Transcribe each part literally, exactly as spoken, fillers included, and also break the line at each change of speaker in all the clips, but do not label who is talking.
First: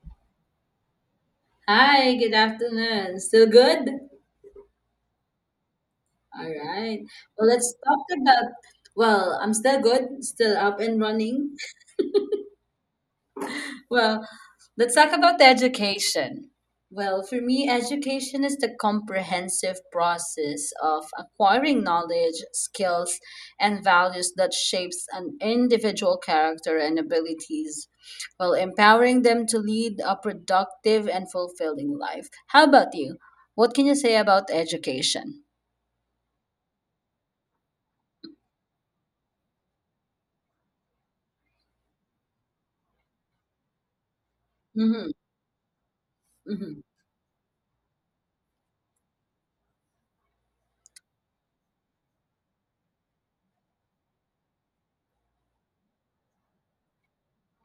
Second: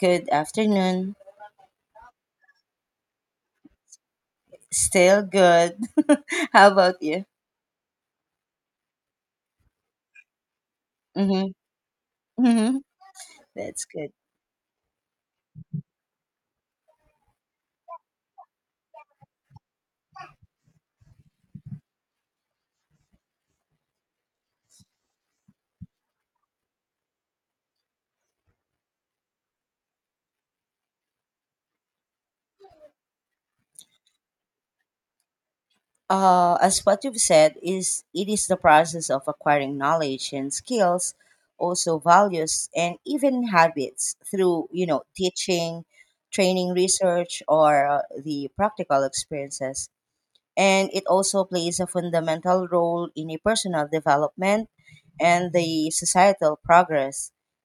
Good afternoon.
Hi, good afternoon. Still good?
Still good.
All
How
right.
about you?
Well, let's talk about. Well, I'm still good, still up and running.
Mm-hmm. Mm-hmm. That's good.
Well, let's talk about the education. Well, for me, education is the comprehensive process of acquiring knowledge, skills, and values that shapes an individual character and abilities, while empowering them to lead a productive and fulfilling life. How about you? What can you say about education?
Uh, as what you've said, is it is the process of acquiring knowledge and skills, also values and even habits through, you know
Mhm,
teaching, training,
mhm,
research, or uh, the practical experiences. And it also plays a fundamental role in a personal development and the societal progress,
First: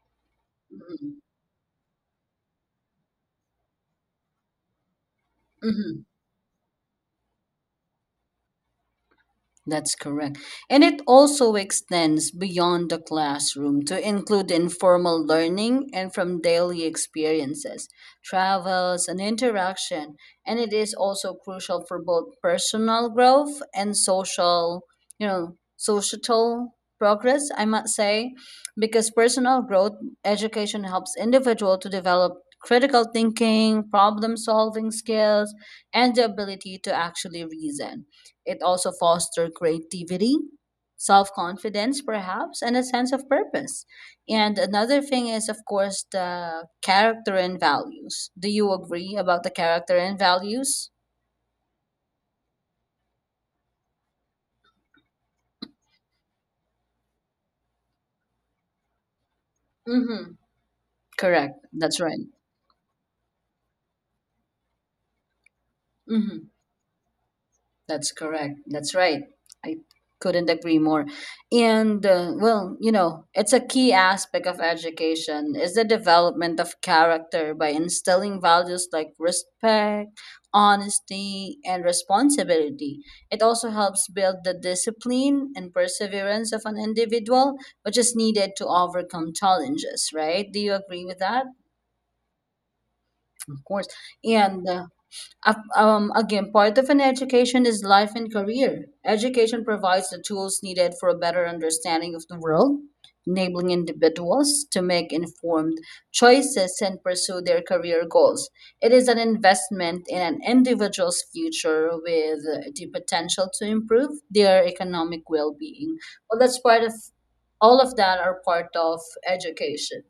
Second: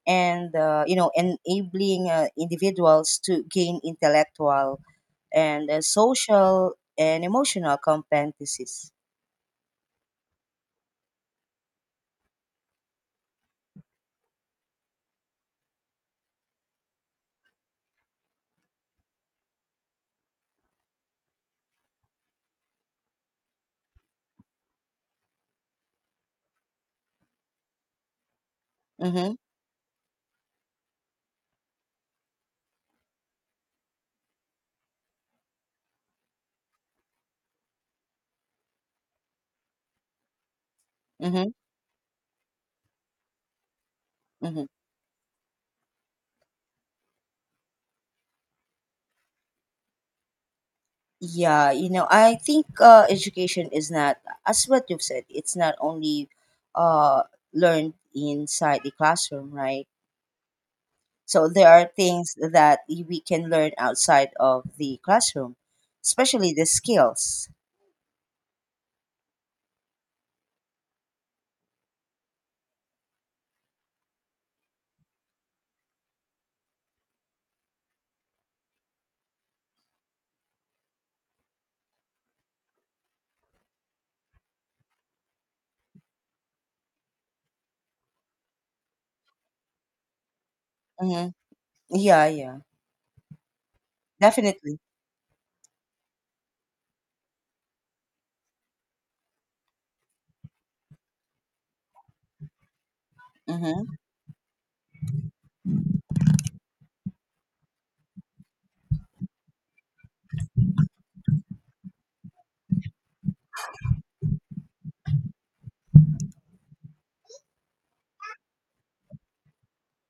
and uh, you know
mhm,
enabling uh, individuals to gain intellectual and uh,
mhm.
social and emotional competencies.
That's correct. And it also extends beyond the classroom to include informal learning and from daily experiences, travels, and interaction. And it is also crucial for both personal growth and social, you know, societal progress, I might say, because
Mm-hmm,
personal growth education helps individual to develop critical thinking, problem solving skills, and the ability to actually reason it also fosters creativity, self
mm-hmm,
confidence, perhaps, and a sense of purpose. And
mm-hmm.
another thing is, of course, the character and values. Do you agree about the character and values?
Yeah, you know I think uh, education is not, as what you've said, it's not only uh, learned inside the classroom, right?
Mm-hmm.
So
Correct.
there are
That's right.
things that y- we can learn outside of the classroom,
Mm-hmm.
especially the skills.
That's correct. That's right. I couldn't agree more. And uh, well, you know, it's a key aspect of education is the development of character by instilling values like respect, honesty, and responsibility. It also helps build the discipline and perseverance of an individual, which is needed to overcome challenges, right? Do you agree with
Mm-hmm.
that?
Yeah, yeah,
Of course. And
definitely.
uh, Ap- Um, again, part of an education is life and career. Education provides the tools needed for a better understanding of the world, enabling
Mm-hmm.
individuals to make informed choices and pursue their career goals. It is an investment in an individual's future with the potential to improve their economic well being. Well, that's part of All of that are part of education.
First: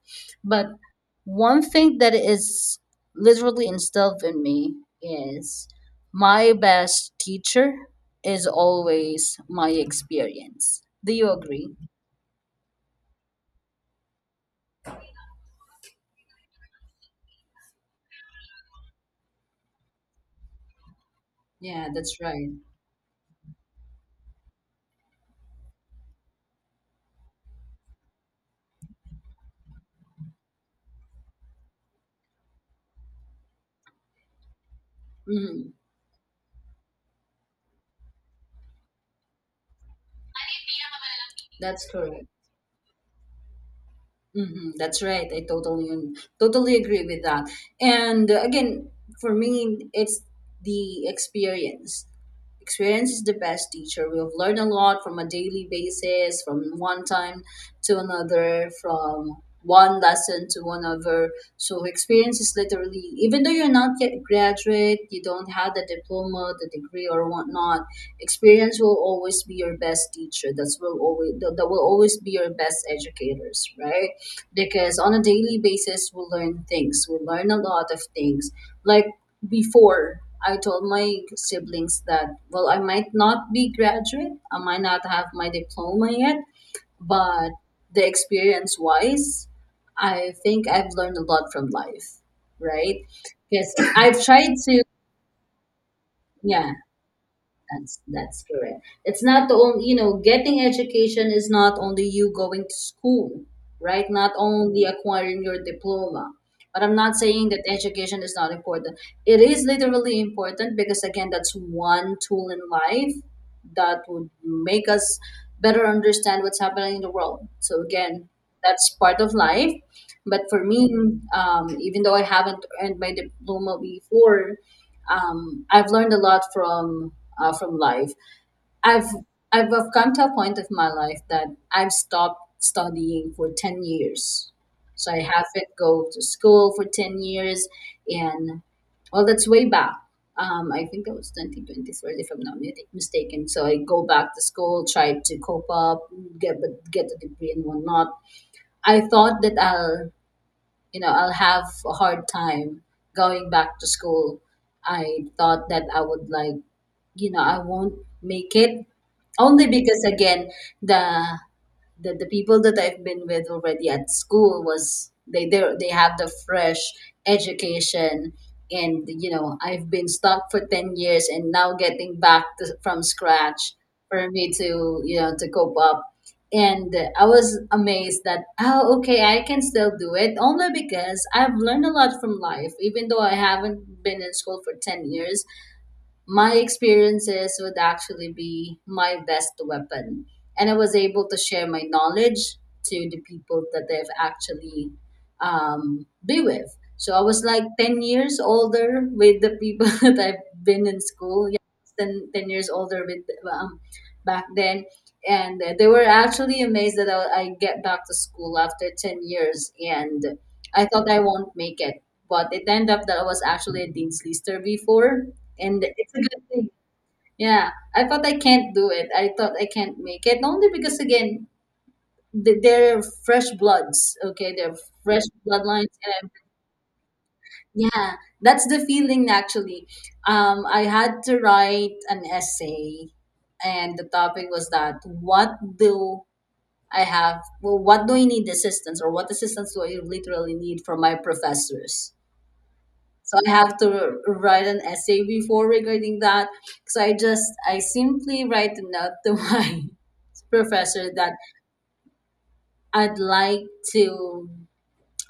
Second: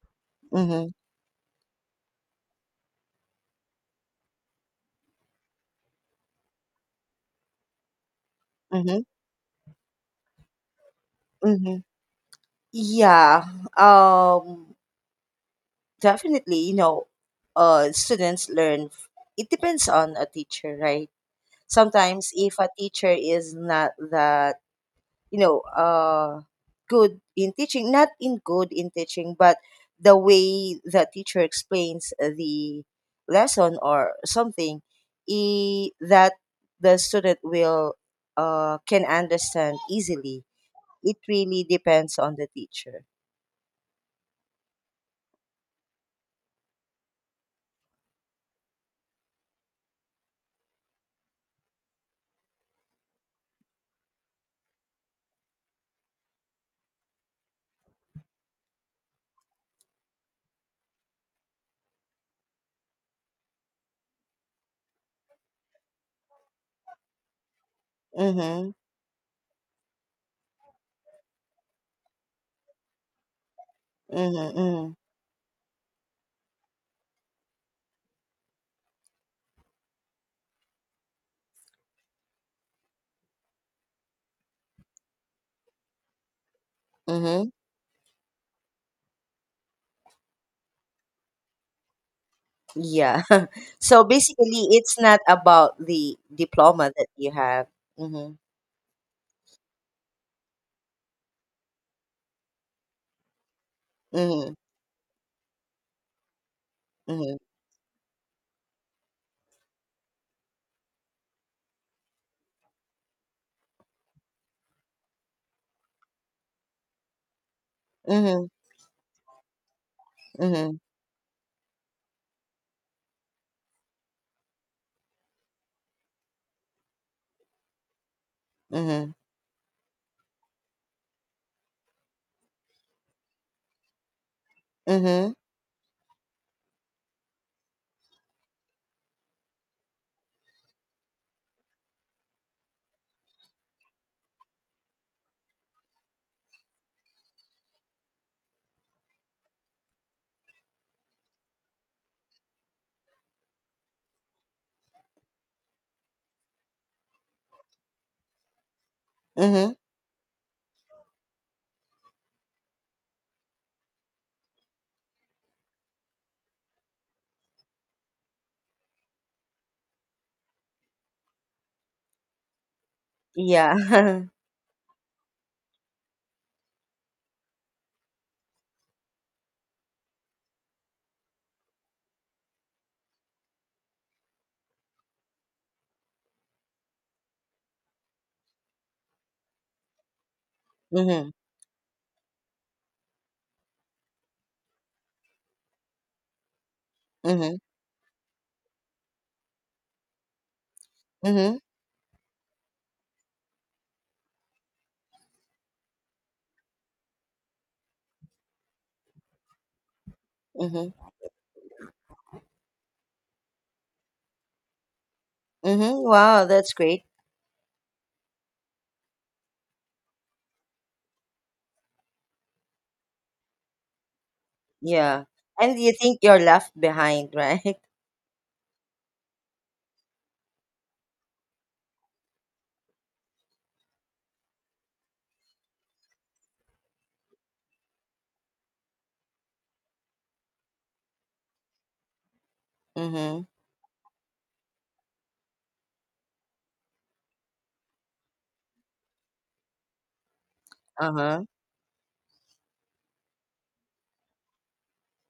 But
Mm-hmm.
one thing that is literally instilled in me is my best teacher is
Mm-hmm.
always my experience. Do you agree?
Mm-hmm. Yeah, um, definitely. You know, uh, students learn. f- It depends on a teacher, right?
Yeah, that's
Sometimes,
right.
if a teacher is not that, you know uh good in teaching, not in good in teaching but the way the teacher explains the lesson or something,
Mhm.
i- that the student will, uh, can understand easily. It really
That's
depends
correct.
on the teacher.
Hmm that's right. I totally totally agree with that. And uh, again, for me, it's the experience. Experience is the best teacher. We have learned a lot from a daily basis, from one time to another, from one lesson to another. So experience is literally, even though you're not yet graduate, you don't have the diploma, the degree, or whatnot.
Mm-hmm,
Experience will always be your best teacher. That's will always that that will always be your best educators, right?
mm-hmm, mm-hmm,
Because on a daily basis we learn things, we learn a lot of things like before. I told my siblings that well, I might not be graduate, I might not have my diploma yet,
mm-hmm.
but the experience wise, I think I've learned a lot from life, right?
Yeah.
because
So
I've tried
basically
to
it's not about the
Yeah,
diploma that you have.
that's
Mm-hmm,
that's correct. It's not the only, you know, getting education is not only you going to school, right? Not
mm-hmm,
only acquiring your diploma. But I'm not
mm-hmm,
saying that education is not important. It is literally important because again, that's one tool in life that would make us better understand what's happening in the world. So again,
mm-hmm,
that's part of life. But for
mm-hmm,
me, um, even though I haven't earned my diploma before, um, I've learned a lot from uh, from life. I've, I've I've come to a point of my life that I've stopped studying for ten years. So I
mm-hmm.
haven't go to school for ten years, and well, that's way back. Um, I think that was twenty twenty-three, if I'm not mi- mistaken. So I go back to school, try to cope up, get but get a degree and whatnot. I thought that I'll, you know, I'll have a hard time going back to school. I thought that I would like, you know, I won't make it only
Mm-hmm.
because again, the, the the people that I've been with already at school was they they they have the fresh education. And you know, I've been stuck for ten years and now getting back to, from scratch
Yeah.
for me to, you know, to cope up. And I was amazed that, oh, okay, I can still do it only because I've learned a lot from life even though I haven't been in school for ten years. My experiences would actually be my best weapon. And I was able
Mm-hmm.
to share my knowledge to the people that I've actually um, be with. So I was
Mm-hmm.
like ten years older with the people that I've been in school.
Mm-hmm.
Yeah, ten, ten years older with um, back then. And they were actually amazed that I, I get back to school after ten years. And I
Mm-hmm.
thought I won't make it. But it ended up that I was actually a Dean's Lister before, and
Mm-hmm.
it's a good
Wow,
thing.
that's great.
Yeah, I thought I can't do it. I thought I can't make it only because again, th- they're fresh bloods. Okay, they're fresh
Yeah. And
bloodlines.
you think
And
you're left behind, right?
yeah, that's the feeling actually. Um, I had to write an essay, and the topic was that what do I have? Well, what do I need assistance, or what assistance do I literally need from my professors? So
Mm-hmm.
I have to write an essay before regarding that. So I just, I simply write a note to my professor that
Uh-huh.
I'd like to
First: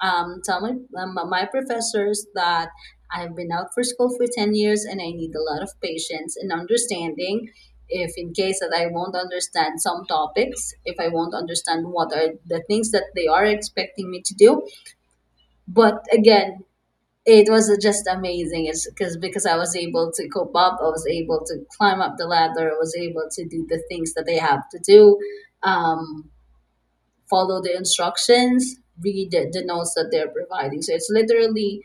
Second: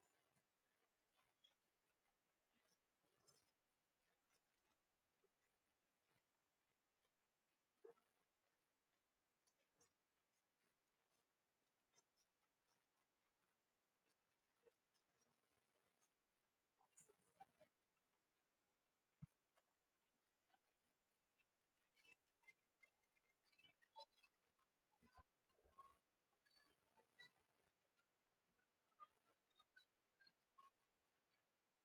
um, tell my, um, my professors that I've been out for school for ten years and I need a lot of patience and understanding if in case that I won't understand some topics, if I won't understand what are the things that they are expecting me to do. But again, it was just amazing. It's because because I was able to cope up, I was able to climb up the ladder, I was able to do the things that they have to do, um, follow the instructions, read the, the notes that they're providing. So it's literally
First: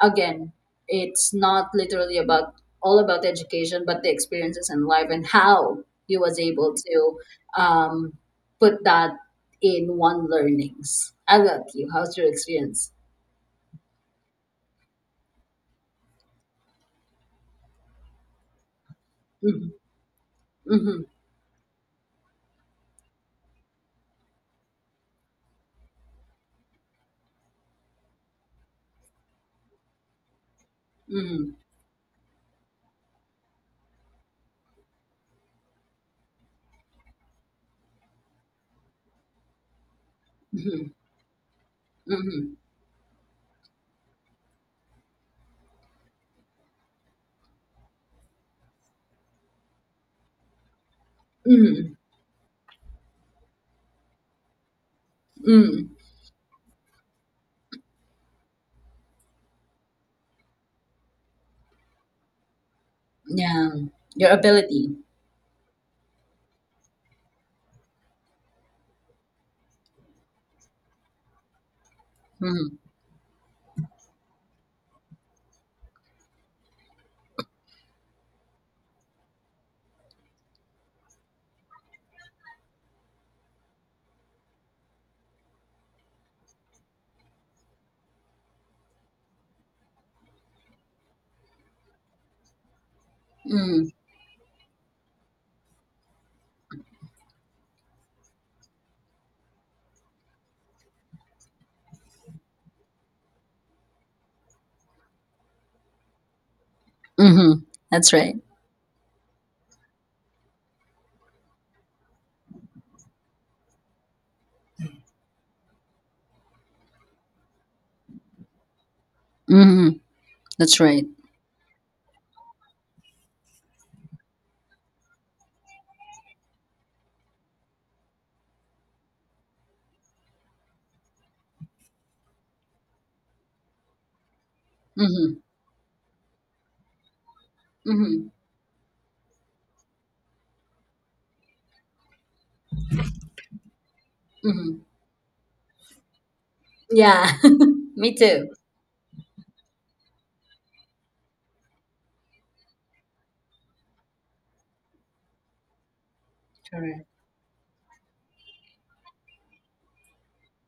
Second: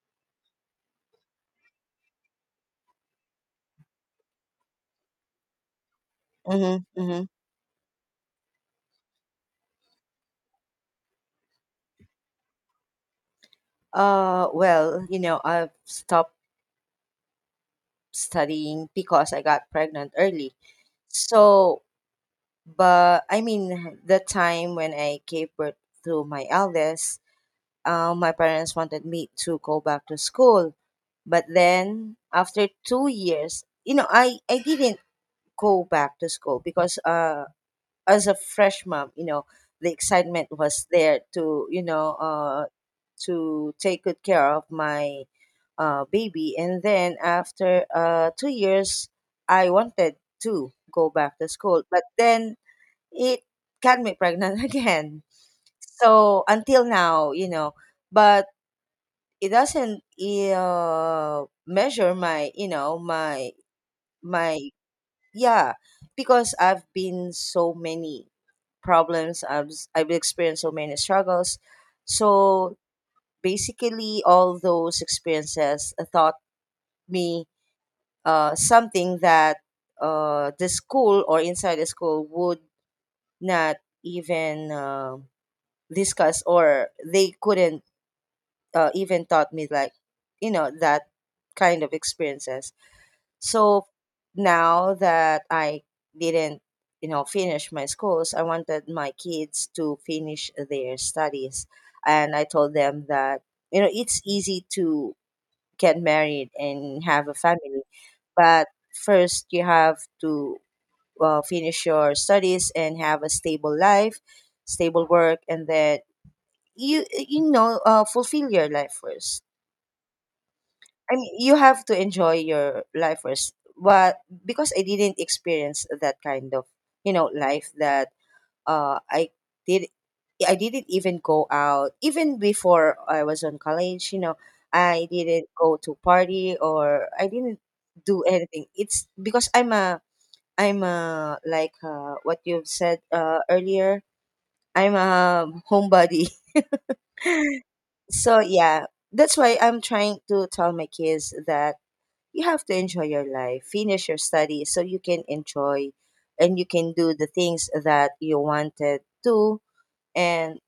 again, it's not literally about all about education but the experiences in life and how you was able
Mm-hmm.
to
Mm-hmm.
um, put that in one learnings. I love you. How's your experience?
Uh well, you know, I've stopped studying because I
hmm
got pregnant early.
hmm
So, but I mean, the time when I gave birth to my eldest, uh, my parents wanted me to go back to school. But
hmm
then after two years, you know, I, I didn't go back to school because, uh, as a fresh mom, you know, the excitement was
hmm
there to, you know
Mhm.
uh, to take good care of my uh, baby, and then after uh, two years, I wanted to go back to school,
Mhm.
but then it got me pregnant again.
Mm.
So until now, you know, but it doesn't, uh, measure my you know my
Yeah. Your
my
ability.
Yeah, because I've been so many problems, i've s- i've experienced so many struggles. So
Mhm.
basically all those experiences taught me uh, something that uh, the school, or inside the school, would not even uh, discuss, or they couldn't uh, even taught me, like, you know, that kind of experiences. So
Mhm.
now that I didn't, you know, finish my schools, I wanted my kids to finish their studies. And I told them that, you know, it's easy to get married and have a
Mhm.
family,
That's right.
but first you have to, uh, finish your studies and have a stable life, stable work, and then you you know uh, fulfill your life first.
Mhm. That's right.
I mean, you have to enjoy your life first. But because I didn't experience that kind of, you know, life that, uh I did I didn't even go out even before I was on college, you know, I
Mhm.
didn't go to party or I didn't do
Mhm.
anything. It's because I'm a I'm a, like, uh, what you've said uh, earlier,
Mhm.
I'm a homebody.
Yeah. Me
So
too.
yeah, that's why I'm trying to tell my kids that you have to enjoy your life, finish your studies so you can enjoy and you can
Correct.
do the things that you wanted to. And,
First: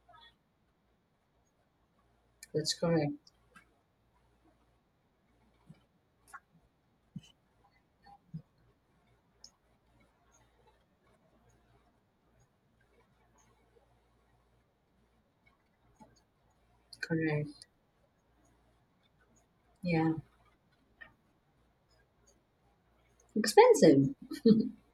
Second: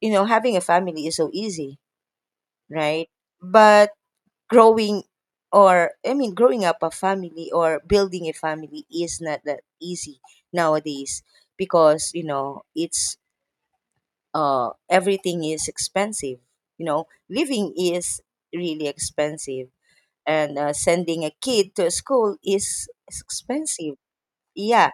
you know, having a family is so easy,
That's
right?
correct.
But growing, or I mean, growing up a family or building a family is not that easy nowadays because, you know, it's, uh, everything is expensive. You know,
Correct.
living is really expensive,
Yeah.
and uh, sending a kid to a school is is expensive.
Expensive.
Yeah.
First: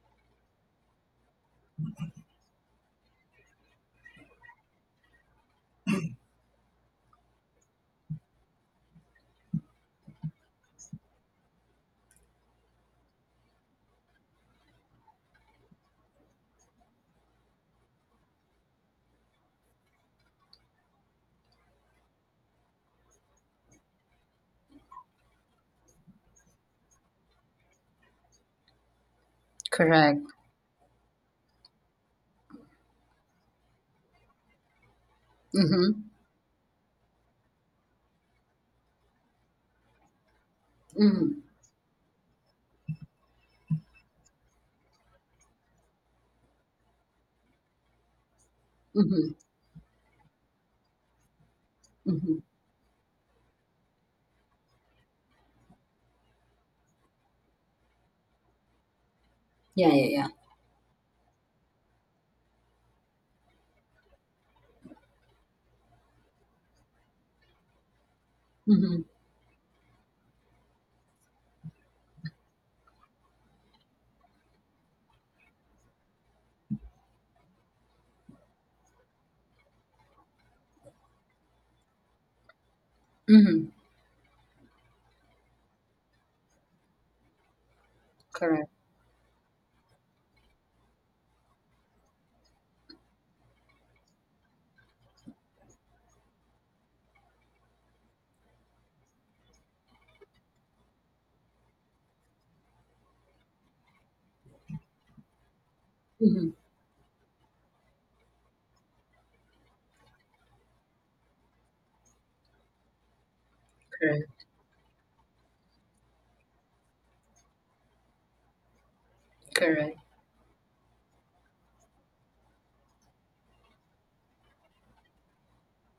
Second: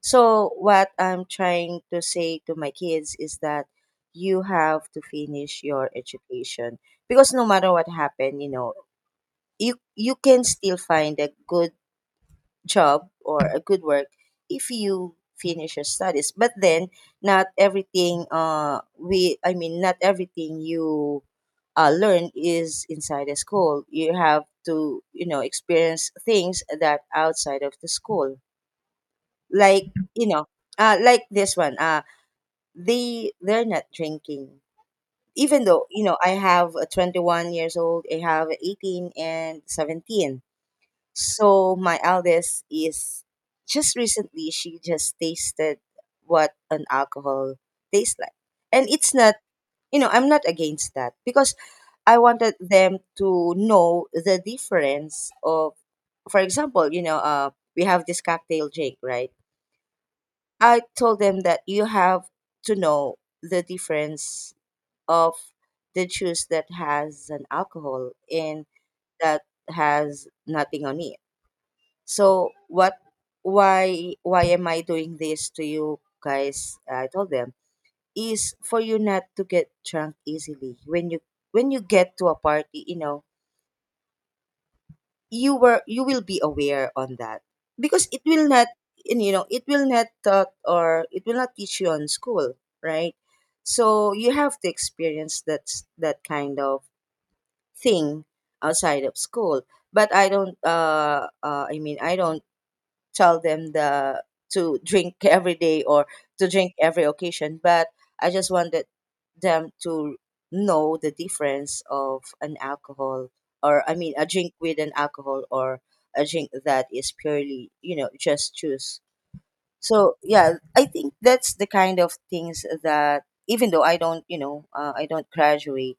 So what I'm trying to say to my kids is that you have to finish your education because no matter what happened, you know, you you can still find a good job or a good work if you finish your studies. But then, not everything uh we I mean, not everything you uh, learn is inside a school. You have to, you know, experience things that outside of the school. Like,
Correct.
you know, uh, like this one, uh, they, they're not drinking. Even though, you
Mhm.
know, I have a twenty-one years old, I have eighteen and seventeen.
Mhm.
So my eldest is just recently, she just tasted what an alcohol tastes like. And it's
Mhm.
not, you know, I'm not against that because I
Mhm.
wanted them to know the difference of, for example, you know, uh, we have this cocktail drink, right?
Yeah. Yeah. Yeah.
I told them that you have to know the difference of the juice that has an alcohol and
Mhm.
that has nothing on it. So, what why why am I doing this to you guys? I told them is for you not to get drunk easily. When you, when you get to a party, you know,
Mhm.
you were you will be aware on that, because it will not,
Correct.
and, you know, it will not taught or it will not teach you on school, right? So you have to experience that s- that kind of thing outside of school. But I don't, uh, uh I mean, I don't tell them the to drink every day or to
Mhm.
drink every occasion, but I just wanted them to know the difference of an alcohol, or I mean, a
Correct.
drink with an alcohol or a drink that is purely, you know, just juice.
Correct.
So yeah, I think that's the kind of things that even though I don't, you know uh, I don't graduate,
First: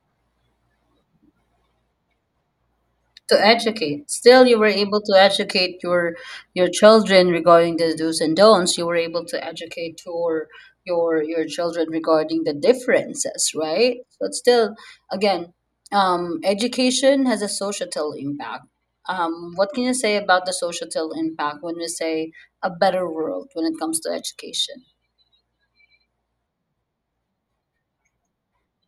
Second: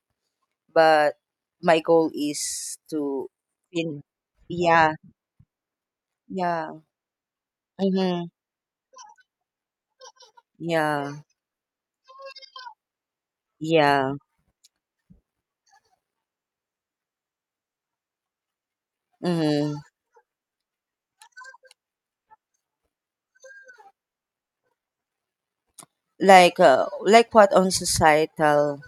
but my goal is to,
To
in.
educate. Still, you were
Yeah,
able to educate your your
yeah.
children regarding the do's
Hmm.
and don'ts. You were able to educate your
Yeah,
your your children regarding the differences, right?
yeah.
But still, again, um, education has a societal impact. Um, what can
Mhm.
you say about the societal impact when we say a better world when it comes to education?
Like, uh, like, what on societal?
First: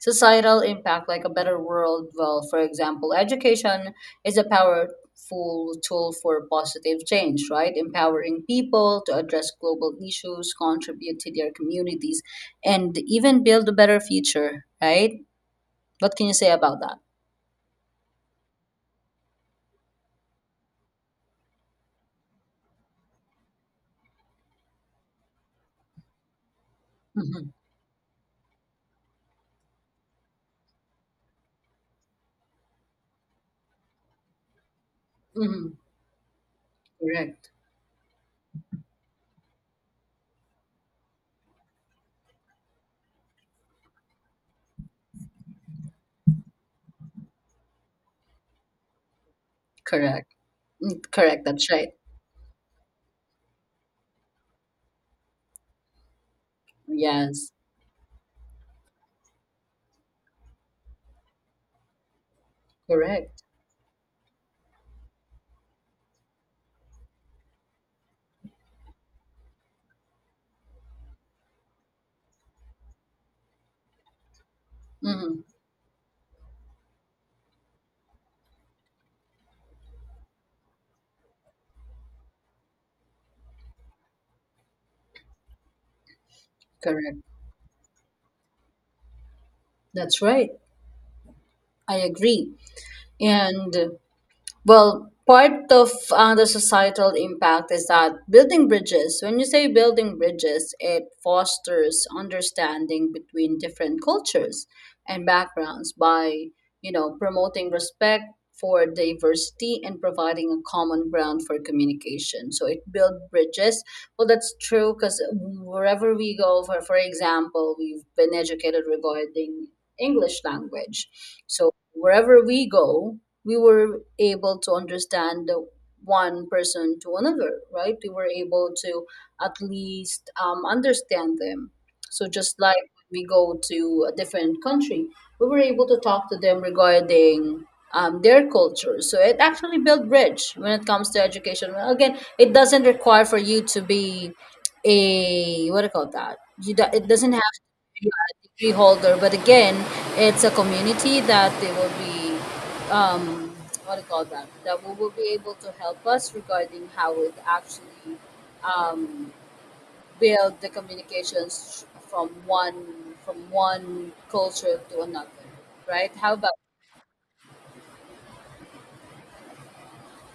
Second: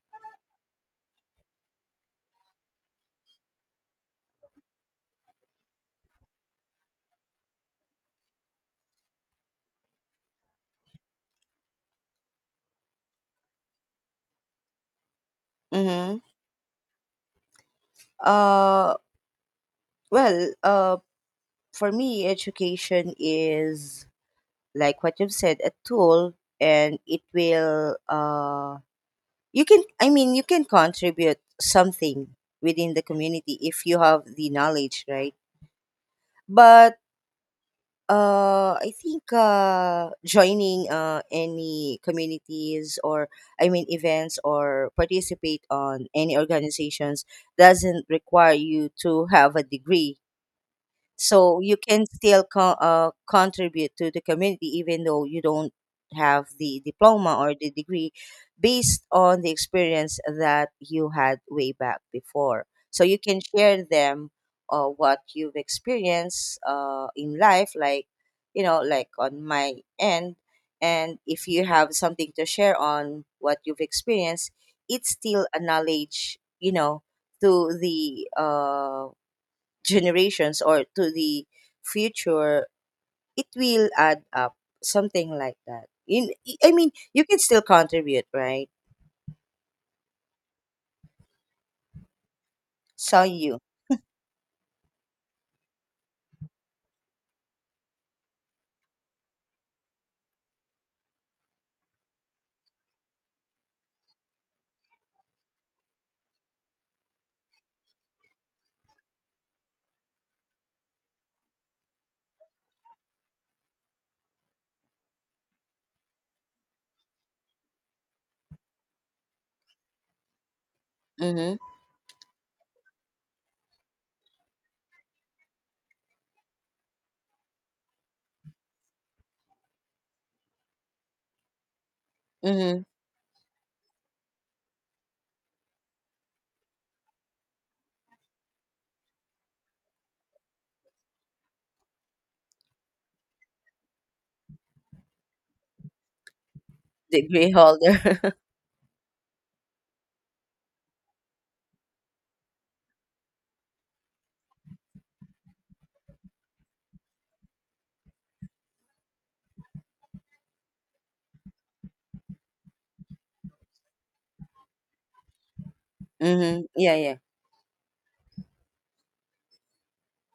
Societal impact, like a better world, well, for example, education is a powerful tool for positive change, right? Empowering people to address global issues, contribute to their communities, and even build a better future, right? What
Mm-hmm.
can you say about that?
Uh, well, uh, for me, education is like what you've said, a tool, and it
Mm-hmm.
will uh, you can, I mean, you can contribute something within the community if you have the knowledge, right?
Mm-hmm.
But,
Correct.
Uh, I think uh, joining uh, any communities, or I mean events, or participate on any organizations doesn't require you to have a degree,
Correct. Correct.
so
That's
you
right.
can still co- uh, contribute to the community even though you don't have the diploma
Yes.
or the degree, based on the experience that you had way back before, so you can
Correct.
share them, uh, what you've experienced uh, in life, like, you know, like on my end. And if you have something to share on what you've experienced, it's
Mm-hmm.
still a knowledge, you know, to the uh, generations or to the future, it will add up, something like that. In, I mean,
Correct.
you can still contribute, right?
That's right. I agree.
Saw you,
And well, part of uh, the societal impact is that building bridges. When you say building bridges, it fosters understanding between different cultures and backgrounds by, you know, promoting respect for diversity and providing a common ground for communication. So it build bridges. Well, that's true because wherever we go, for, for example, we've been educated regarding English language.
Mhm.
So wherever we go, we were able to understand the one person to another, right? We were able to at least um, understand them. So just
Mhm.
like we go to a different country, we were able to talk to them regarding um, their culture. So it actually built bridge when it comes to education. Well, again, it doesn't require for you to be a what do you call that? You do, it doesn't
Degree
have to be
holder.
a degree holder, but again, it's a community that they will be um, what do you call that, that we will be able to help us regarding how it actually um, build the communications from one from one culture to another, right? How about?
Mhm. Yeah, yeah.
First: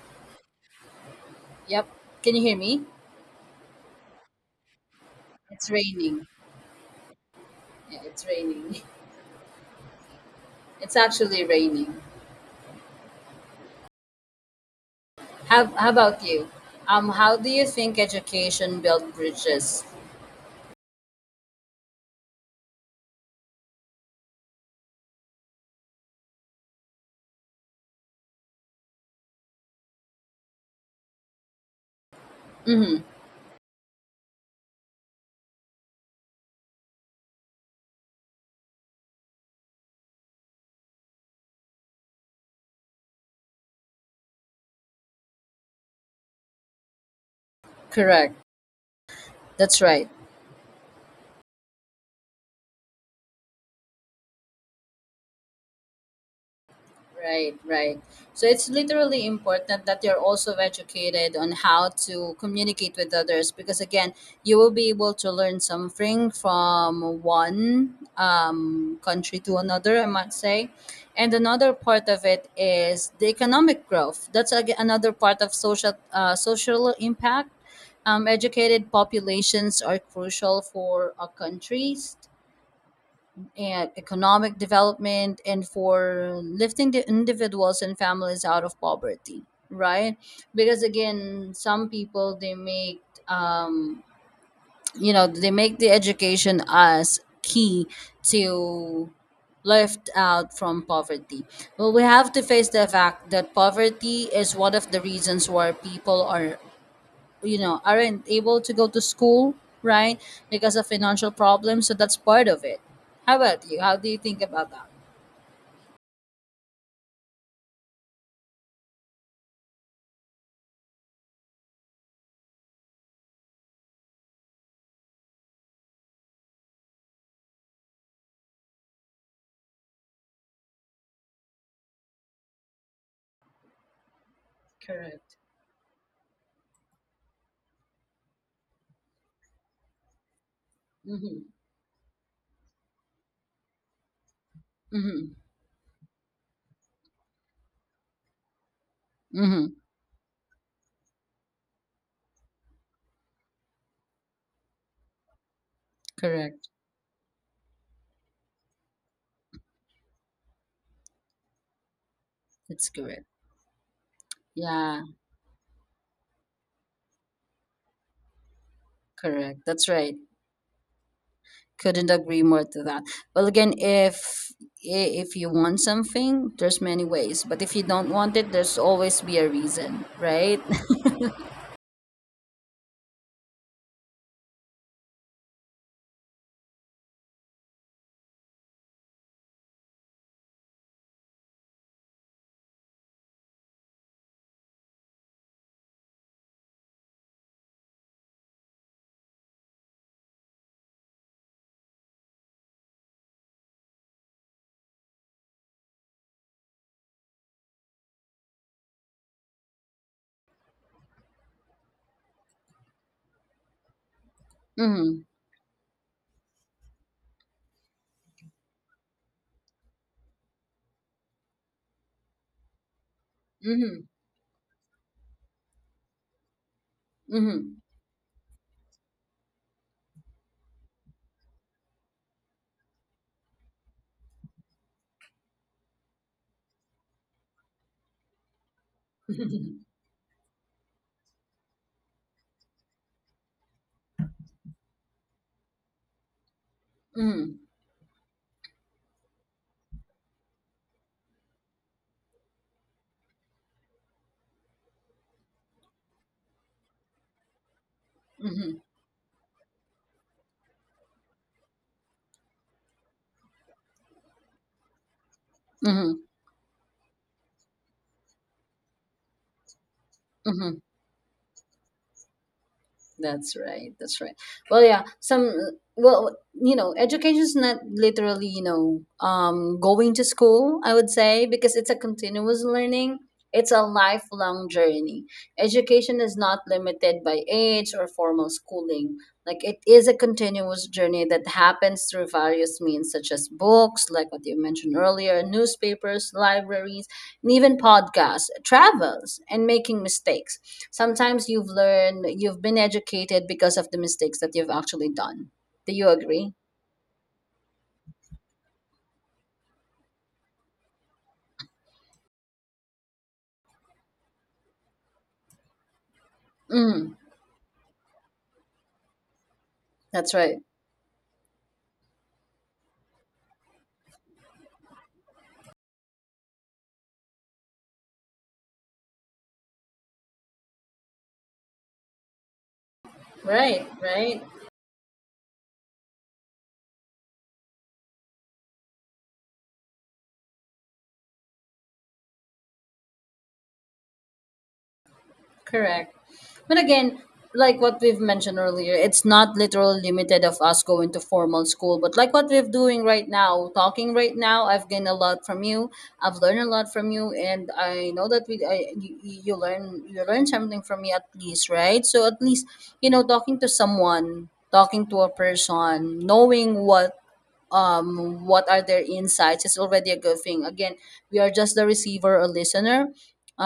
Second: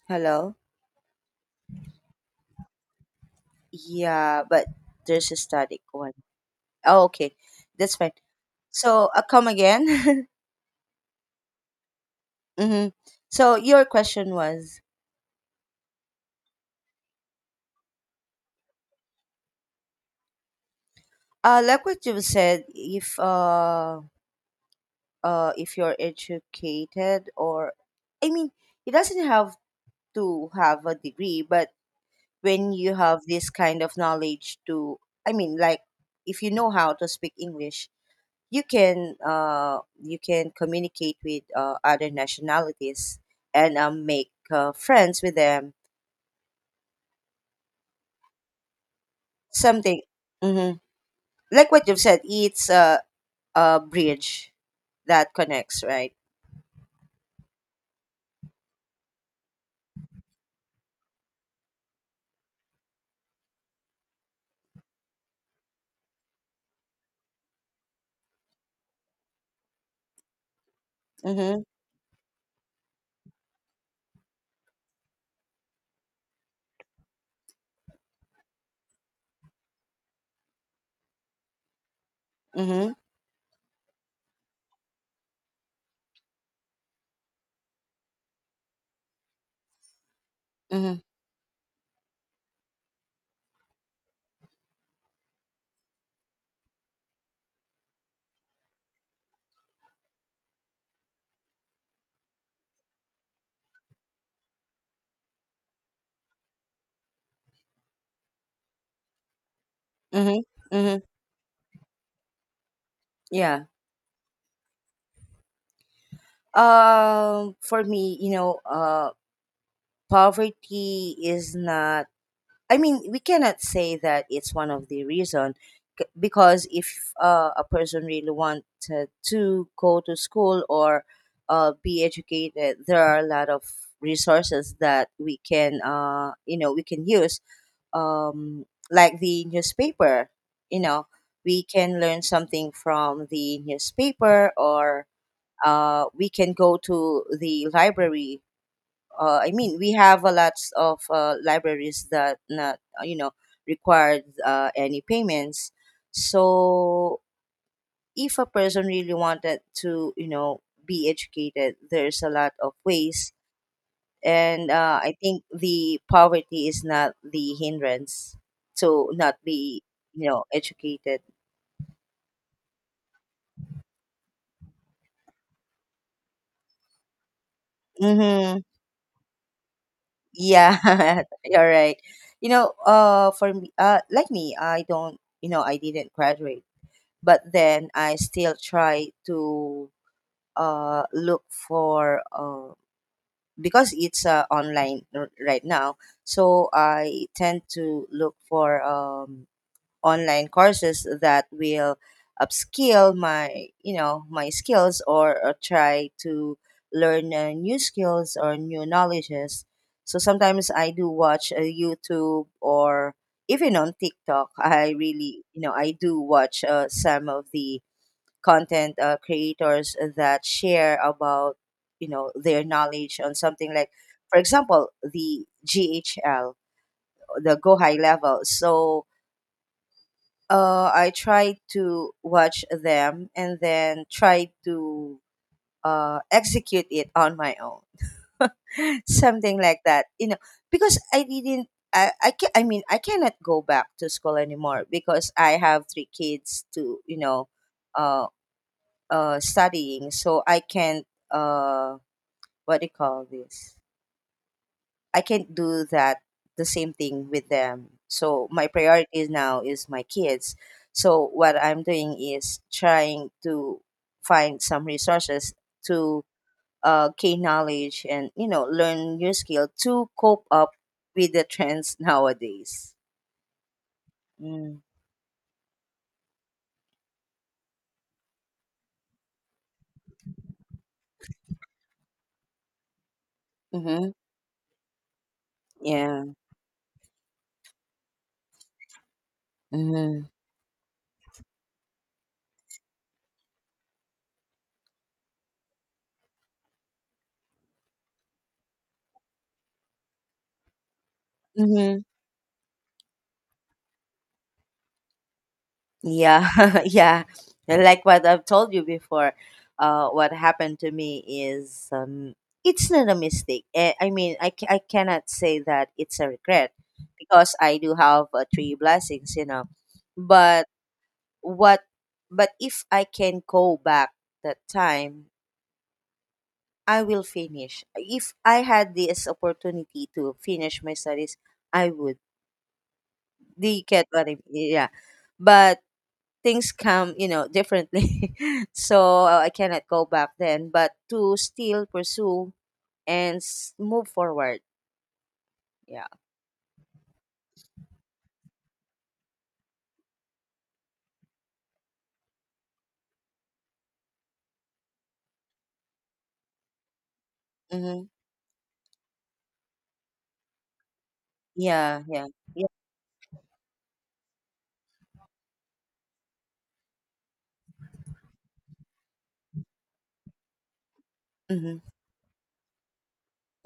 Hello?
Yep. Can you hear me?
Yeah, but there's a
It's
static one.
raining.
Oh, okay. That's
Yeah,
fine.
it's raining.
So, uh, come again.
It's actually raining.
Mhm. So, your question was,
How, how about you? Um, how do you think education build bridges?
uh, like what you said, if, uh, uh, if you're educated, or I mean, it doesn't have to have a degree, but when you
Mm-hmm,
have this kind of knowledge to, I mean, like, if you know how to speak English, you can uh, you can communicate with uh, other nationalities and, um, make uh, friends with them,
correct. That's
something.
right.
Mhm. Like what you've said, it's a, a bridge that connects, right?
Right, right. So it's literally important that you're also educated on how to communicate with others because again, you will be able to learn something from one um, country to another, I might say. And
Mm-hmm,
another part of it is the economic growth. That's ag- another part of social uh, social impact. Um, educated populations are crucial for a country
mm-hmm,
and economic development and for lifting the individuals and families out of poverty, right? Because
mm-hmm,
again, some people they make um you know, they make the education as key to lift out from poverty. Well, we have to face the fact that poverty is one of the reasons why people are, you know, aren't able to go to school, right?
mm-hmm,
Because of
mm-hmm.
financial problems, so that's part of it. How
Yeah.
about you? How do you think about that?
Um, for me, you know, uh, poverty is not. I mean, we cannot say that it's one of the reason, c- because if uh, a person really wanted to go to school or uh, be educated, there are a lot of resources that we can, uh, you know, we can use. Um, like the newspaper, you know,
Mm-hmm.
we can learn something from the newspaper or,
Mm-hmm.
uh, we can go to the library. Uh, I
Mm-hmm.
mean, we have a lot of uh, libraries that not, uh, you know, required uh, any payments.
Correct.
So if a person really wanted to, you know, be educated, there's a lot of
That's correct.
ways, and uh,
Yeah,
I think the poverty is not the hindrance to not
correct.
be,
That's right.
you know, educated.
Couldn't agree more to that. Well, again, if i- if you want something, there's many ways, but if you don't want it,
Hmm.
there's always be a reason, right?
Yeah, you're right. You know, uh, for me, uh, like me, I don't, you know, I didn't graduate, but then I still try to uh look for, uh because it's uh online r- right now, so I tend to look for um online courses that will upskill my you know my skills, or, or try to learn uh, new skills or new knowledges. So sometimes I do watch uh, YouTube or even on TikTok, I
Mm-hmm.
really, you know, I do watch uh, some of the content uh, creators that share about, you know, their knowledge on something, like
Mm-hmm.
for example the G H L, the
Mm-hmm.
Go High Level. So uh, I try to watch them and then try to uh, execute it on my own, something like that. You know, because I didn't. I I, can, I mean, I cannot go back to school anymore because I have three kids to, you know,
Mm-hmm.
uh, uh, studying. So I can't. Uh, what do you call this? I can't do that, the same thing with them. So my
Mm-hmm.
priority now is my kids. So what I'm doing is trying to find some resources to
Mm-hmm.
uh, gain knowledge and you know learn new skill to cope up
Mm-hmm.
with the trends nowadays.
That's right. That's right.
Mm.
Well, yeah. Some well, you know, education is not literally, you know, um, going to school, I would say, because it's a continuous learning. It's a
Mm-hmm.
lifelong journey. Education
Yeah.
is not limited by age or formal schooling. Like, it is a
Mm-hmm.
continuous journey that happens through various means, such as books, like what you mentioned earlier, newspapers, libraries, and even podcasts, travels, and making mistakes. Sometimes you've
Mm-hmm.
learned, you've been educated because of the mistakes that you've actually done. Do you
Yeah,
agree?
yeah. Like what I've told you before, uh, what happened to me is um, it's not a mistake. Eh, I mean, I, ca- I cannot say that it's a regret
Mm,
because I do have uh, three blessings, you know.
that's right.
But what? But if I can go back that time, I will finish. If I had this opportunity to finish my studies, I would. Do you
Right,
get what I
right.
mean? Yeah. But things come, you know, differently. So uh, I cannot go back then, but to still pursue and s- move forward. Yeah.
Correct. But again, like what we've mentioned earlier, it's not literal limited of us going to formal school, but like what we're doing right now, talking right now, I've gained a lot from you. I've learned a lot from you, and
Mm-hmm.
I know that we, I, you, you learn, you learn something from me at least,
Yeah.
right? So
Yeah.
at
Yeah.
least, you know, talking to someone, talking to a person, knowing what um, what are their insights is already a good thing. Again, we are just
Mm-hmm.
the receiver or listener,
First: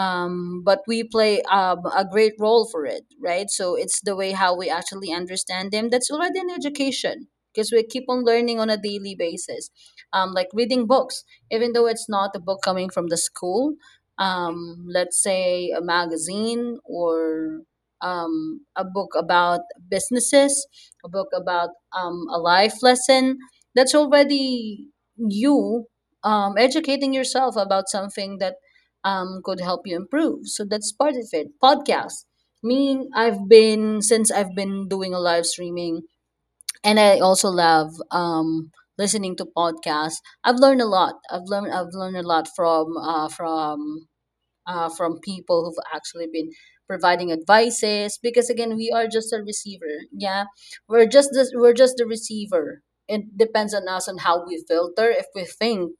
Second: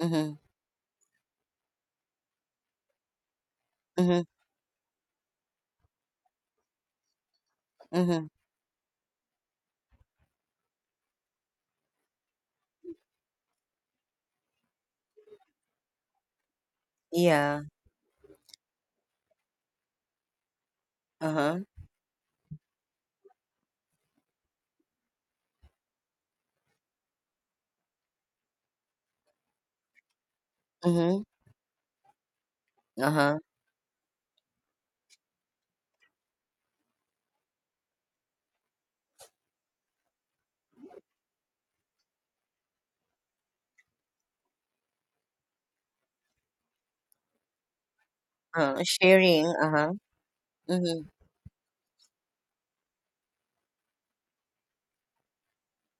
Mm-hmm.
but we play um, a great role for it, right? So it's the
Mm-hmm.
way how we actually understand them. That's already an education because we keep on
Mm-hmm.
learning on a daily basis, um, like reading books, even though it's not a book coming from the school. Um, let's say a magazine or
Yeah.
um, a book about businesses, a book
Uh huh.
about um, a life lesson. That's already you um, educating yourself about something that um, could help you improve. So that's part
Mm-hmm.
of it. Podcast. Me,
Uh huh.
I've been since I've been doing a live streaming, and I also love um, listening to podcasts. I've learned a lot. I've learned I've learned a lot from uh, from uh, from people who've actually been providing advices, because again,
Uh,
we are just a
sharing. Uh huh.
receiver, yeah, we're
Mm-hmm.
just the, we're just the receiver. It depends on us on how we filter. If we think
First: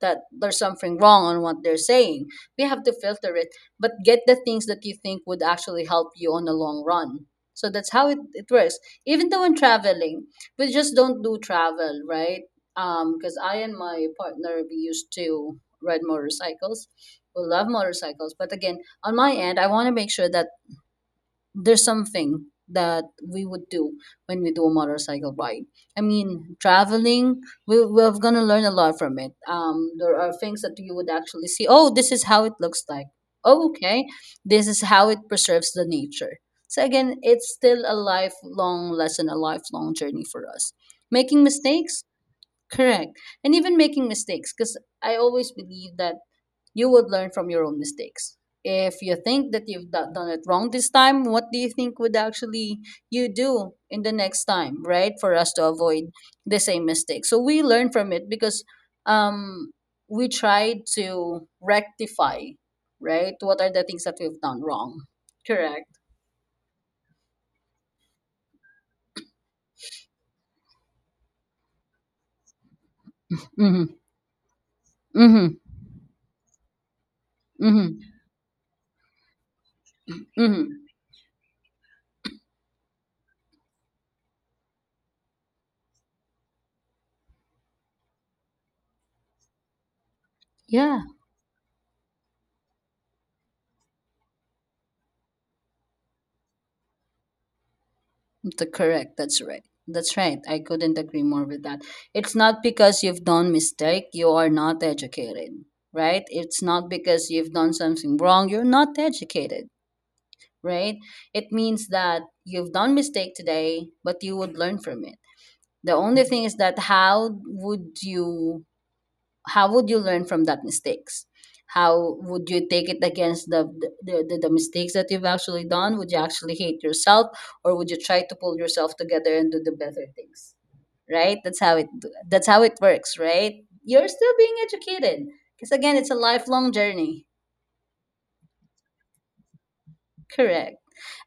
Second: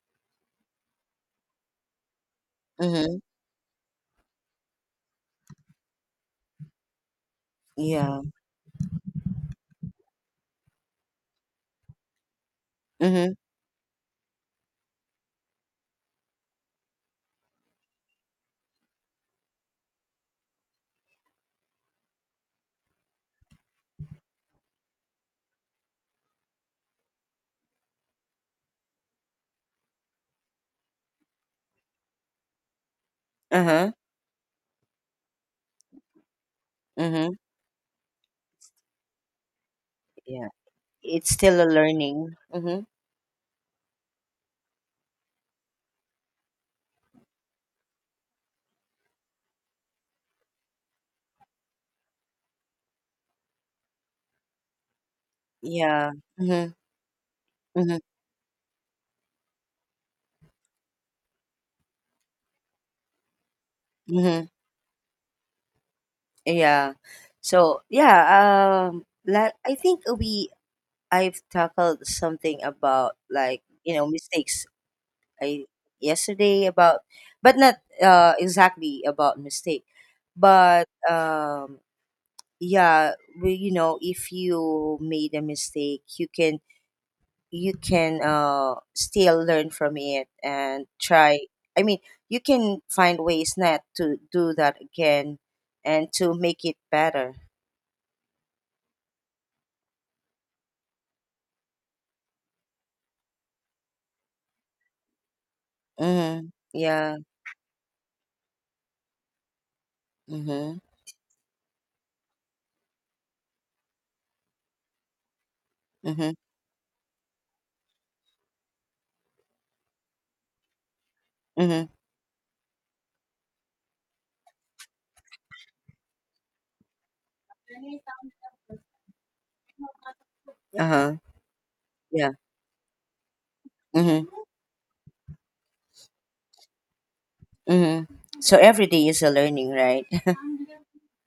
that there's something wrong on what they're saying, we have to
Mm-hmm.
filter it, but get the things that you think would actually help you on the long run. So that's how it,
Yeah.
it works, even though in traveling. We just don't do travel, right? Um
Mm-hmm.
because I and my partner, we used to ride motorcycles, will love motorcycles. But again, on my end, I want to make sure that there's something that we would do when we do a motorcycle ride. I mean, traveling, we, we're going to learn a lot from it. Um, there are things that you would actually see. Oh, this is how it looks like.
Uh
Oh,
huh.
okay. This is how it preserves the nature. So again,
Mm-hmm.
it's still a lifelong lesson, a lifelong journey for
Yeah.
us.
It's
Making
still a
mistakes,
learning. Mm-hmm.
correct, and even making mistakes, because I always believe that you would learn from your own mistakes. If you think that you've do- done it wrong this time, what do you think would actually you do in the next time, right? For us to avoid
Yeah.
the
Mm-hmm.
same mistake. So we learn
Mm-hmm.
from it because um, we try to rectify, right? What are the things that we've
Mm-hmm.
done wrong? Correct.
Yeah. So yeah. Um. la- I think we I've tackled something about like
Mm-hmm.
you know mistakes.
Mm-hmm.
I yesterday about, but not
Mm-hmm.
uh, exactly about mistake,
Mm-hmm.
but um, yeah, we, you know if you made a mistake, you can you can uh, still learn from it and
Yeah.
try. I mean, you can find ways not to do that again and to make it better.
The correct. That's right. That's right. I couldn't agree more with that. It's not because you've done mistake you are not educated, right?
Mm-hmm.
It's not
Yeah.
because you've done something wrong you're not educated,
Mm-hmm.
right? It means that you've done mistake today, but you would learn from it. The only
Mm-hmm.
thing is that how would you how would you learn from that mistakes,
Mm-hmm.
how would you take it against the the, the, the mistakes that you've actually done. Would you actually hate yourself, or would you try to pull yourself together and do the better things,
Uh-huh.
right? that's how it
Yeah.
that's how it works, right? You're
Mm-hmm.
still being educated, because again, it's a lifelong journey.
Mhm. So every day is a learning, right?
Correct.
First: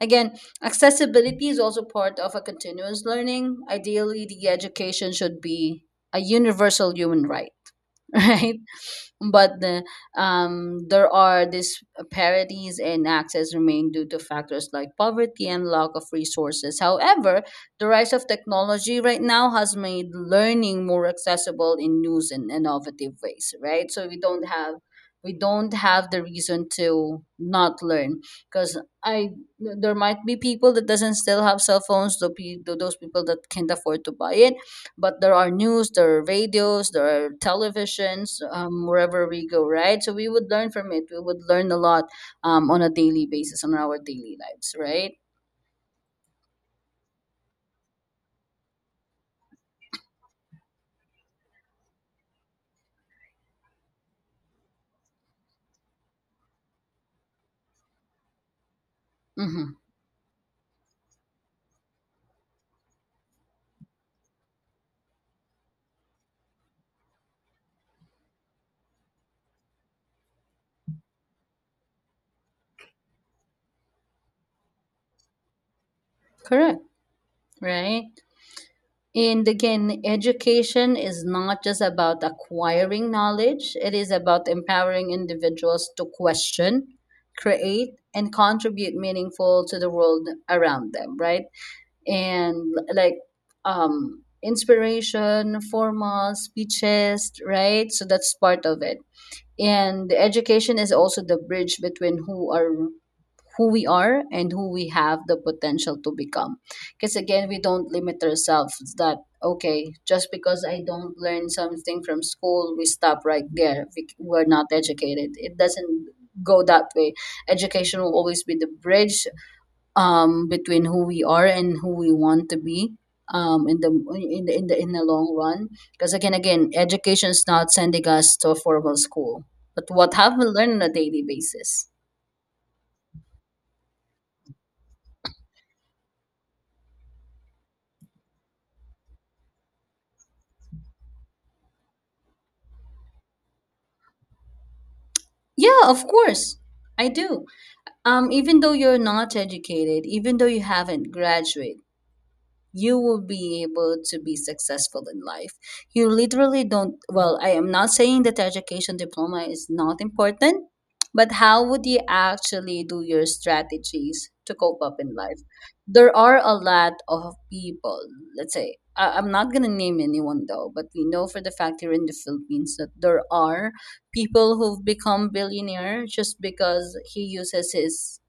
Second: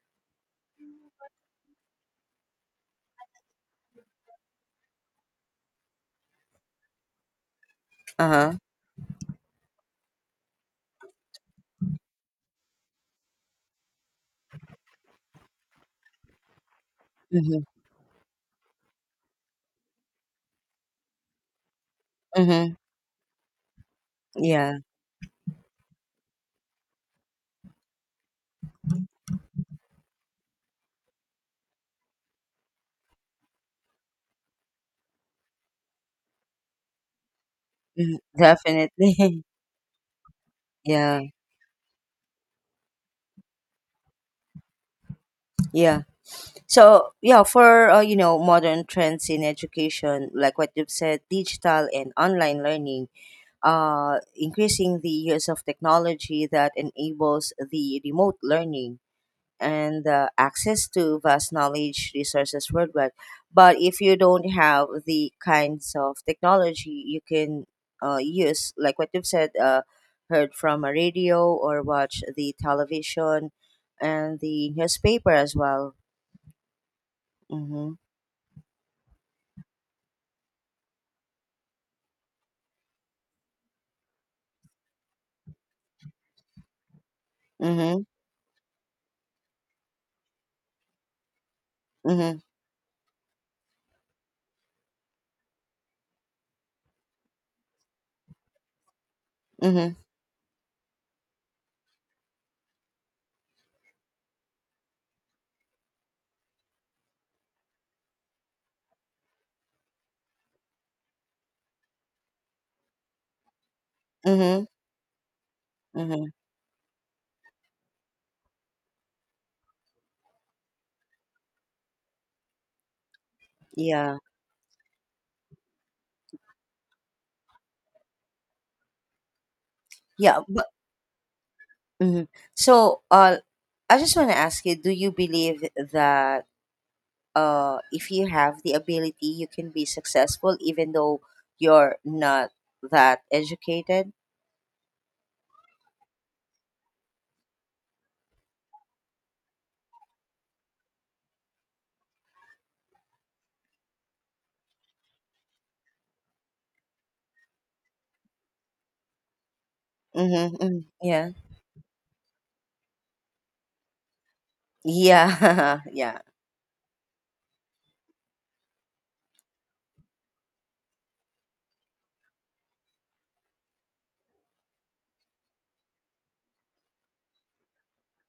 Again, accessibility is also part of a continuous learning. Ideally, the education should be a universal human right.
Uh-huh.
Right. But the, um, there are these parodies and access remain due to factors like poverty and lack of resources. However,
Mhm.
the rise of technology right now has made learning more accessible in new and
Mhm.
innovative ways, right? So we don't have
Yeah.
we don't have the reason to not learn, because I there might be people that doesn't still have cell phones, the pe- those people that can't afford to buy it. But there are news, there are radios, there are
Mhm.
televisions, um, wherever
Definitely.
we go, right? So we would learn from it, we
Yeah.
would learn a lot, um, on a daily basis, on our daily lives, right?
Yeah. So, yeah, for uh, you know, modern trends in education, like what you've said, digital and online learning, uh increasing the use of technology that enables the remote learning
Mm-hmm.
and the access to vast knowledge resources worldwide. But if you don't have the kinds of technology you can uh, use, like what you've said, uh, heard from a radio or watch the television and the newspaper as well.
Correct.
Mm-hmm.
Right. And again, education is not just about acquiring knowledge, it is about empowering individuals to question, create,
Mm-hmm.
and contribute meaningful to the world around them, right?
Mm-hmm.
And like, um, inspiration formal speeches, right? So that's part of it.
Mm-hmm.
And the education is also the bridge between who are who we are and who we have the potential to become. Because again, we don't limit ourselves that okay, just because I don't learn something from school, we stop right there. we, we're not
Mm-hmm.
educated. It doesn't
Mm-hmm.
go that way. Education will always be the bridge, um, between who we are and who we want to be, um, in the
Yeah.
in the in the in the long run. Because again, again, education is not sending us to a formal school, but what have
Yeah.
we
But,
learned on a daily basis?
mhm. So, uh, I just want to ask you: Do you believe that, uh, if you have the ability, you can be successful even though you're not that educated.
Yeah, of course, I do. Um, even though you're not educated, even though you haven't graduated, you will be able to be successful in life. You literally don't, well, I am not saying that education diploma is not
Mm-hmm,
important,
mm. Yeah.
but how would you actually do your strategies to cope up in life?
Yeah.
There
yeah.
are a lot of people, let's say, I- I'm not going to name anyone, though, but we know for the fact here in the Philippines that there are people who've become billionaire just because he uses his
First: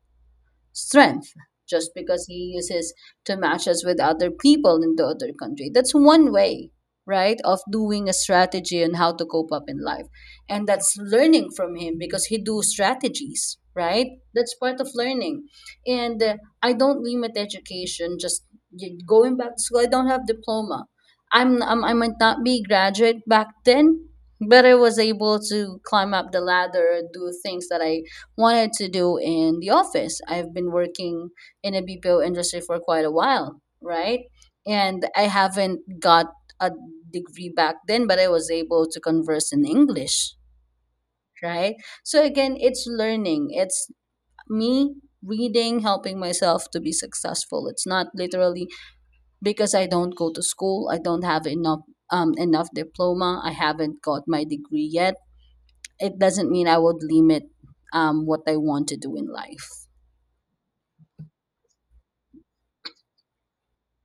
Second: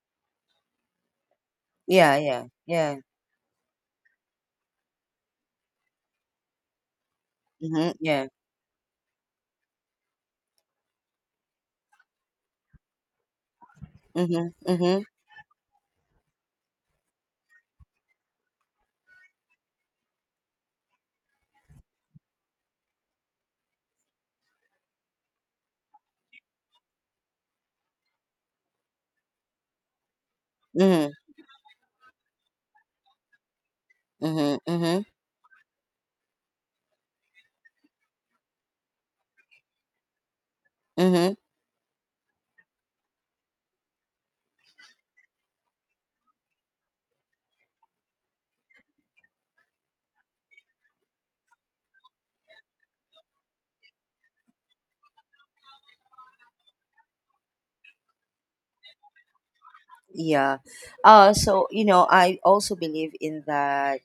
strength, just
Yeah.
because
Yeah.
he uses
Yeah.
to match us with other people in the other country. That's one way, right, of
Mm-hmm,
doing a
yeah.
strategy on how to cope up in life. And that's learning from him because he do strategies, right?
Mm-hmm,
That's part of
mm-hmm,
learning. And uh, I don't limit education just y- going back to school. I don't have diploma. I'm, I'm I might not be graduate back then, but I was able to climb up the ladder, do things that I wanted to do in the office. I've been
mm-hmm,
working in a B P O industry for quite a while, right?
mm-hmm, mm-hmm,
And I haven't got a degree back then, but I was able to converse in English,
mm-hmm.
right? So again, it's learning. It's me reading, helping myself to be successful. It's not literally because I don't go to school, I don't have enough um, enough diploma, I haven't got my degree yet. It doesn't mean I would limit um, what I want to do in life.
Yeah. Uh, so, you know, I also believe in that,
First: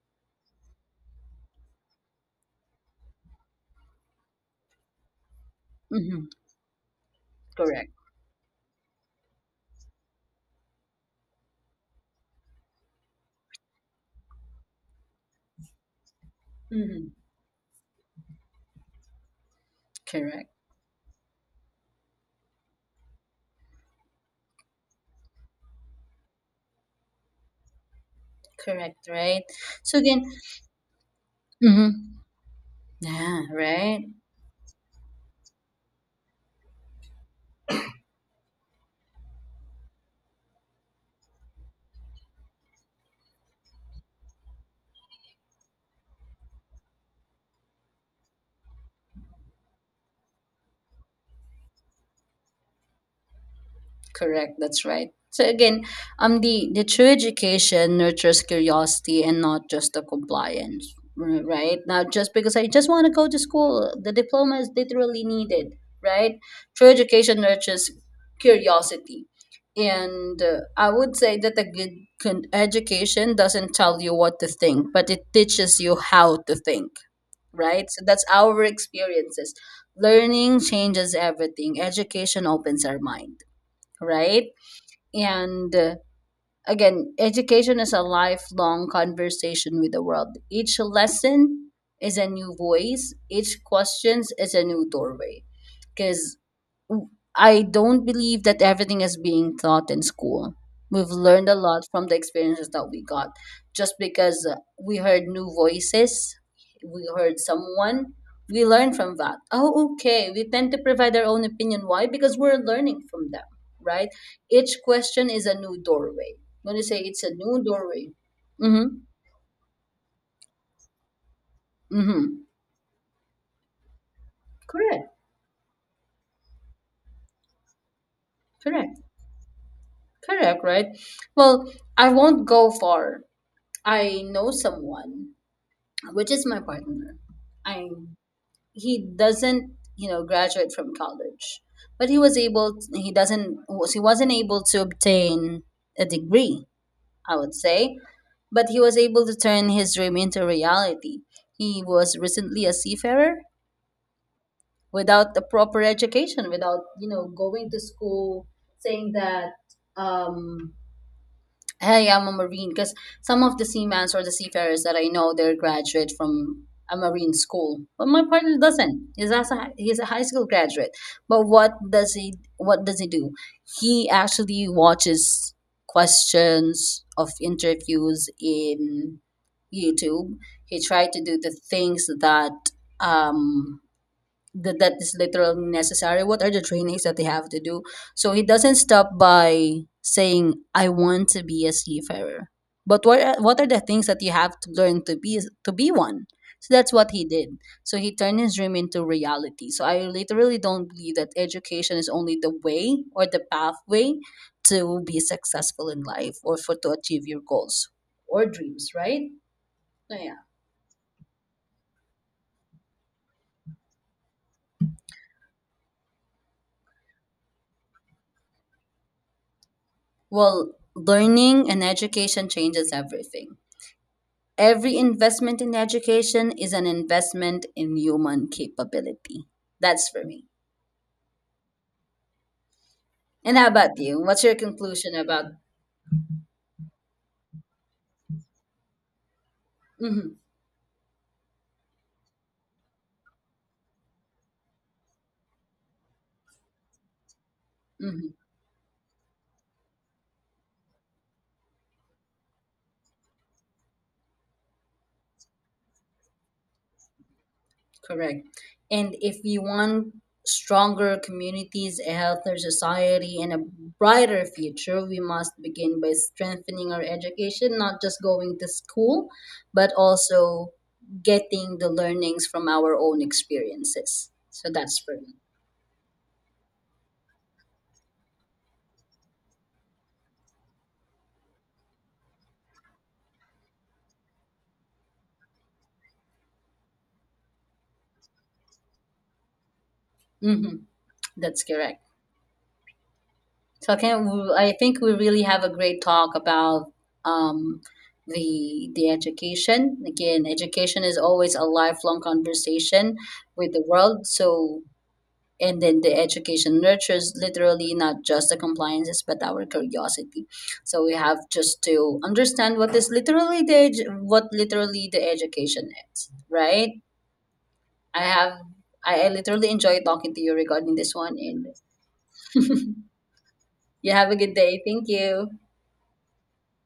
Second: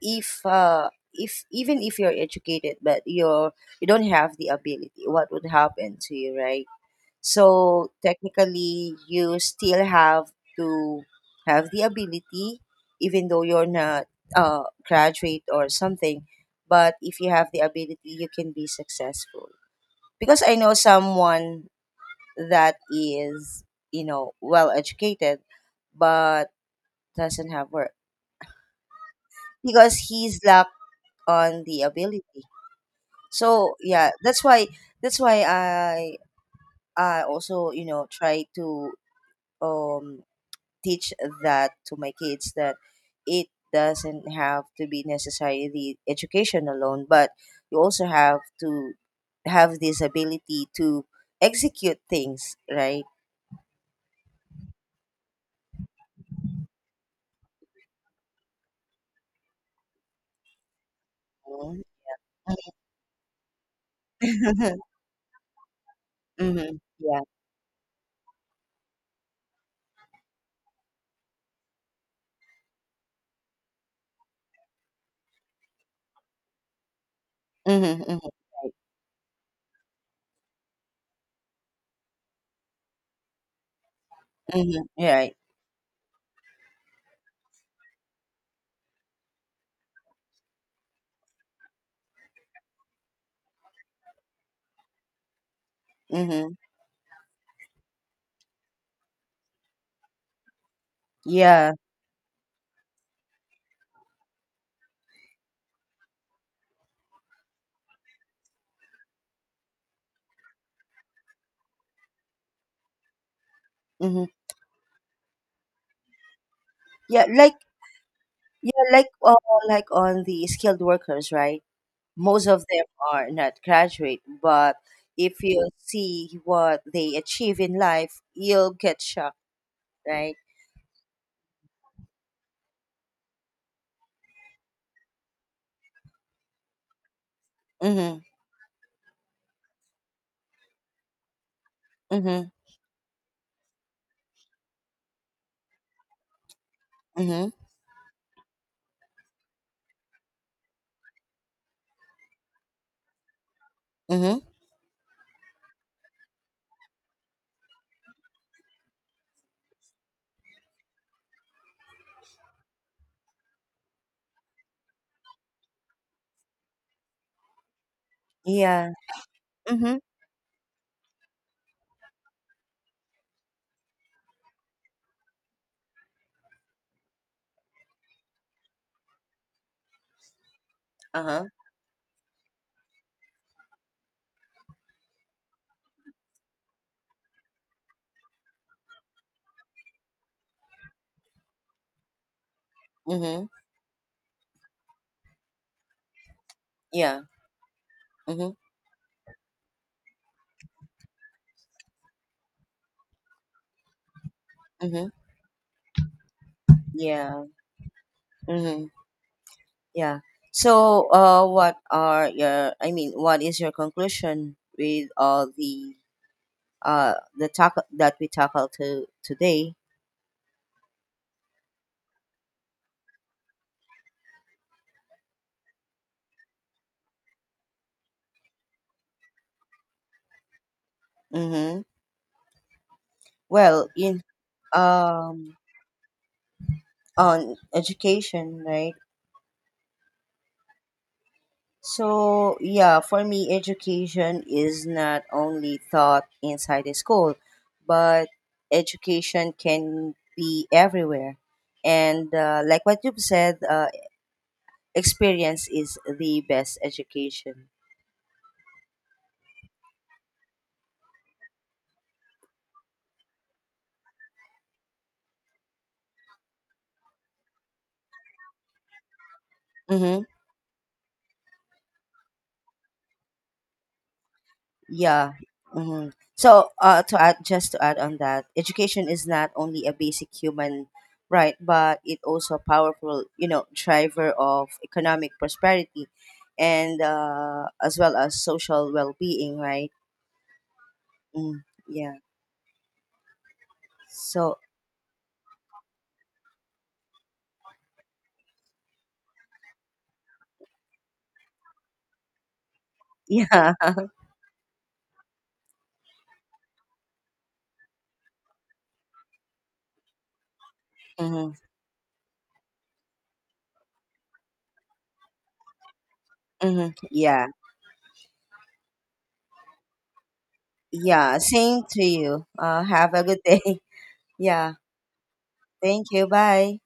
if uh if even if you're educated but you're you don't have the ability, what would happen to
Mm-hmm.
you, right?
Correct.
So technically you still have to have the ability even though you're not uh graduate or something, but
Mm-hmm.
if you have the ability you can be successful, because
Correct.
I know someone that is you know well educated but doesn't have work
Correct. Right.
because
So again,
he's lack on the
mm-hmm,
ability.
yeah.
So
Right.
yeah, that's why that's why I I also you know try to um teach that to my kids that it doesn't have to be necessarily education alone, but you also have to have this ability to execute things, right?
Correct. That's right. So again, um, the the true education nurtures curiosity and not just the compliance. r- Right.
Mhm.
Not just because I just want to go to school. The diploma is literally needed. Right.
Mm-hmm.
True
Yeah.
education nurtures curiosity. And uh, I would say that a good con- education doesn't tell you what to think, but it teaches you how to think, right?
Mm-hmm.
So that's
Mm-hmm.
our
Right.
experiences. Learning changes everything. Education opens our mind, right?
Mm-hmm. Right.
And uh, again, education is a lifelong conversation with the world. Each lesson is a new voice, each question is a new doorway. Because
Mm-hmm.
I don't believe that everything is being taught in school. We've learned a
Yeah.
lot from the experiences that we got just because uh, we heard new voices, we heard someone, we learn from that. Oh, okay. We tend to provide our own opinion. Why? Because we're learning from them, right?
Mm-hmm.
Each question is a new doorway. When you say it's
Yeah.
a
Like
new doorway,
yeah,
mm-hmm.
like uh, like on the skilled workers, right?
Mm-hmm.
Most of them are not graduate, but
Correct.
if you see what they achieve in life you'll
Correct.
get shocked, right?
Correct, right? Well, I won't go far. I know someone which is my partner. I
Mhm.
He doesn't you know graduate from college, but he was
Mhm.
able. he doesn't. Was, he wasn't able to obtain a degree, I
Mhm.
would say, but he was able to turn his dream into reality. He was recently a seafarer
Mhm.
without the proper education, without you know going to school, saying that, um, hey, I'm a Marine. Because some of the seamans or the seafarers that I know, they're graduate from a Marine school. But my partner
Yeah.
doesn't. He's as a, he's
Mhm.
a high school graduate. But what does he what does he do? He actually watches questions of interviews in YouTube. He tried to do
Uh-huh.
the things that um that that is literally necessary, what are the trainings that they have to do. So he doesn't stop by saying I want to be a seafarer, but what are,
Mhm.
what are the things that you have to learn to be to be one? So that's what
Yeah.
he did. So he turned
Mhm.
his dream into reality. So I literally don't believe that education is only the way or the pathway to
Mhm.
be successful in life, or for to achieve your
Yeah.
goals or dreams,
Mhm.
right? So
Yeah.
yeah.
So uh what are your, I mean what is your conclusion with all the uh the talk that we tackled to today?
Well, learning and education changes everything. Every investment in education is an investment in human capability. That's for me.
Mhm.
And how
Well
about you?
in
What's your conclusion about?
um on education, right?
Hmm.
So, yeah, for me, education is not only taught inside the school, but
Hmm.
education can be everywhere. And uh, like what you've said, uh, experience is the best education.
Correct. And if you want stronger communities, a healthier society, and a brighter future, we must begin by strengthening our education, not just going to school, but
Mm-hmm.
also getting the learnings from our own experiences. So that's for
Yeah.
me.
Hmm. So, uh, to add, just to add on that, education is not only a basic human right, but it also a powerful, you know, driver of economic prosperity, and uh, as well as social well-being, right?
Hmm.
Mm,
That's correct.
yeah.
So I can
So,
I think we really have a great talk about um, the the education. Again, education is always a lifelong conversation with
yeah.
the world. So and then the education nurtures literally not just the compliances but our curiosity. So we have
Hmm.
just to understand what is literally the edu- what literally the education is,
Hmm.
right?
Yeah.
I have I, I literally enjoy talking to you regarding this one
Yeah.
and
Same to you. Uh, have a good day.
you have a good
Yeah.
day. Thank you.
Thank you. Bye.